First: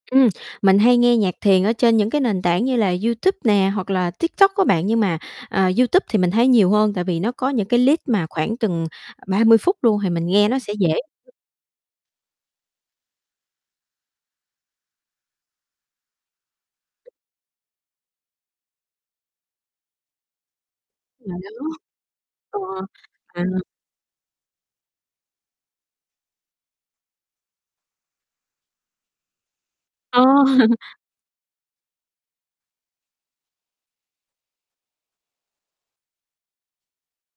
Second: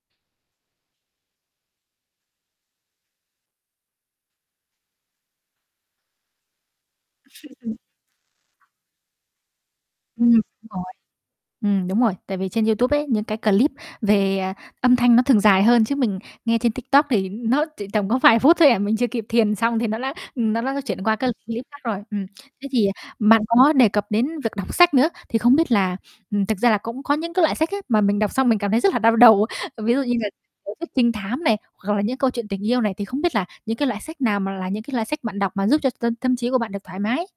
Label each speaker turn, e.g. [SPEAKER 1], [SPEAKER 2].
[SPEAKER 1] Ừm, mình hay nghe nhạc thiền ở trên những cái nền tảng như là YouTube nè, hoặc là TikTok á bạn, nhưng mà, à, YouTube thì mình thấy nhiều hơn tại vì nó có những cái list mà khoảng chừng 30 phút luôn thì mình
[SPEAKER 2] Ừm, đúng
[SPEAKER 1] nghe nó sẽ
[SPEAKER 2] rồi.
[SPEAKER 1] dễ.
[SPEAKER 2] Ừm, đúng rồi, tại vì trên YouTube ấy những cái clip về, à, âm thanh nó thường dài hơn, chứ mình nghe trên TikTok thì nó chỉ tầm có vài phút thôi à, mình chưa kịp thiền xong thì nó đã ừm, nó đã chuyển qua cái clip khác
[SPEAKER 1] [unintelligible]
[SPEAKER 2] rồi. Ừm.
[SPEAKER 1] Ồ,
[SPEAKER 2] Thế thì,
[SPEAKER 1] ờ.
[SPEAKER 2] à, bạn
[SPEAKER 1] [unintelligible]
[SPEAKER 2] có đề cập đến việc đọc sách nữa thì không biết là, ừm, thực ra là cũng có những cái loại sách á mà mình đọc xong mình cảm thấy rất là đau đầu, ví dụ như
[SPEAKER 1] Ờ.
[SPEAKER 2] là tiểu thuyết trinh thám này, hoặc là những câu chuyện tình yêu này. Thì không biết là những cái loại sách nào mà là những cái loại sách bạn đọc mà giúp cho tâm tâm trí của bạn được thoải mái?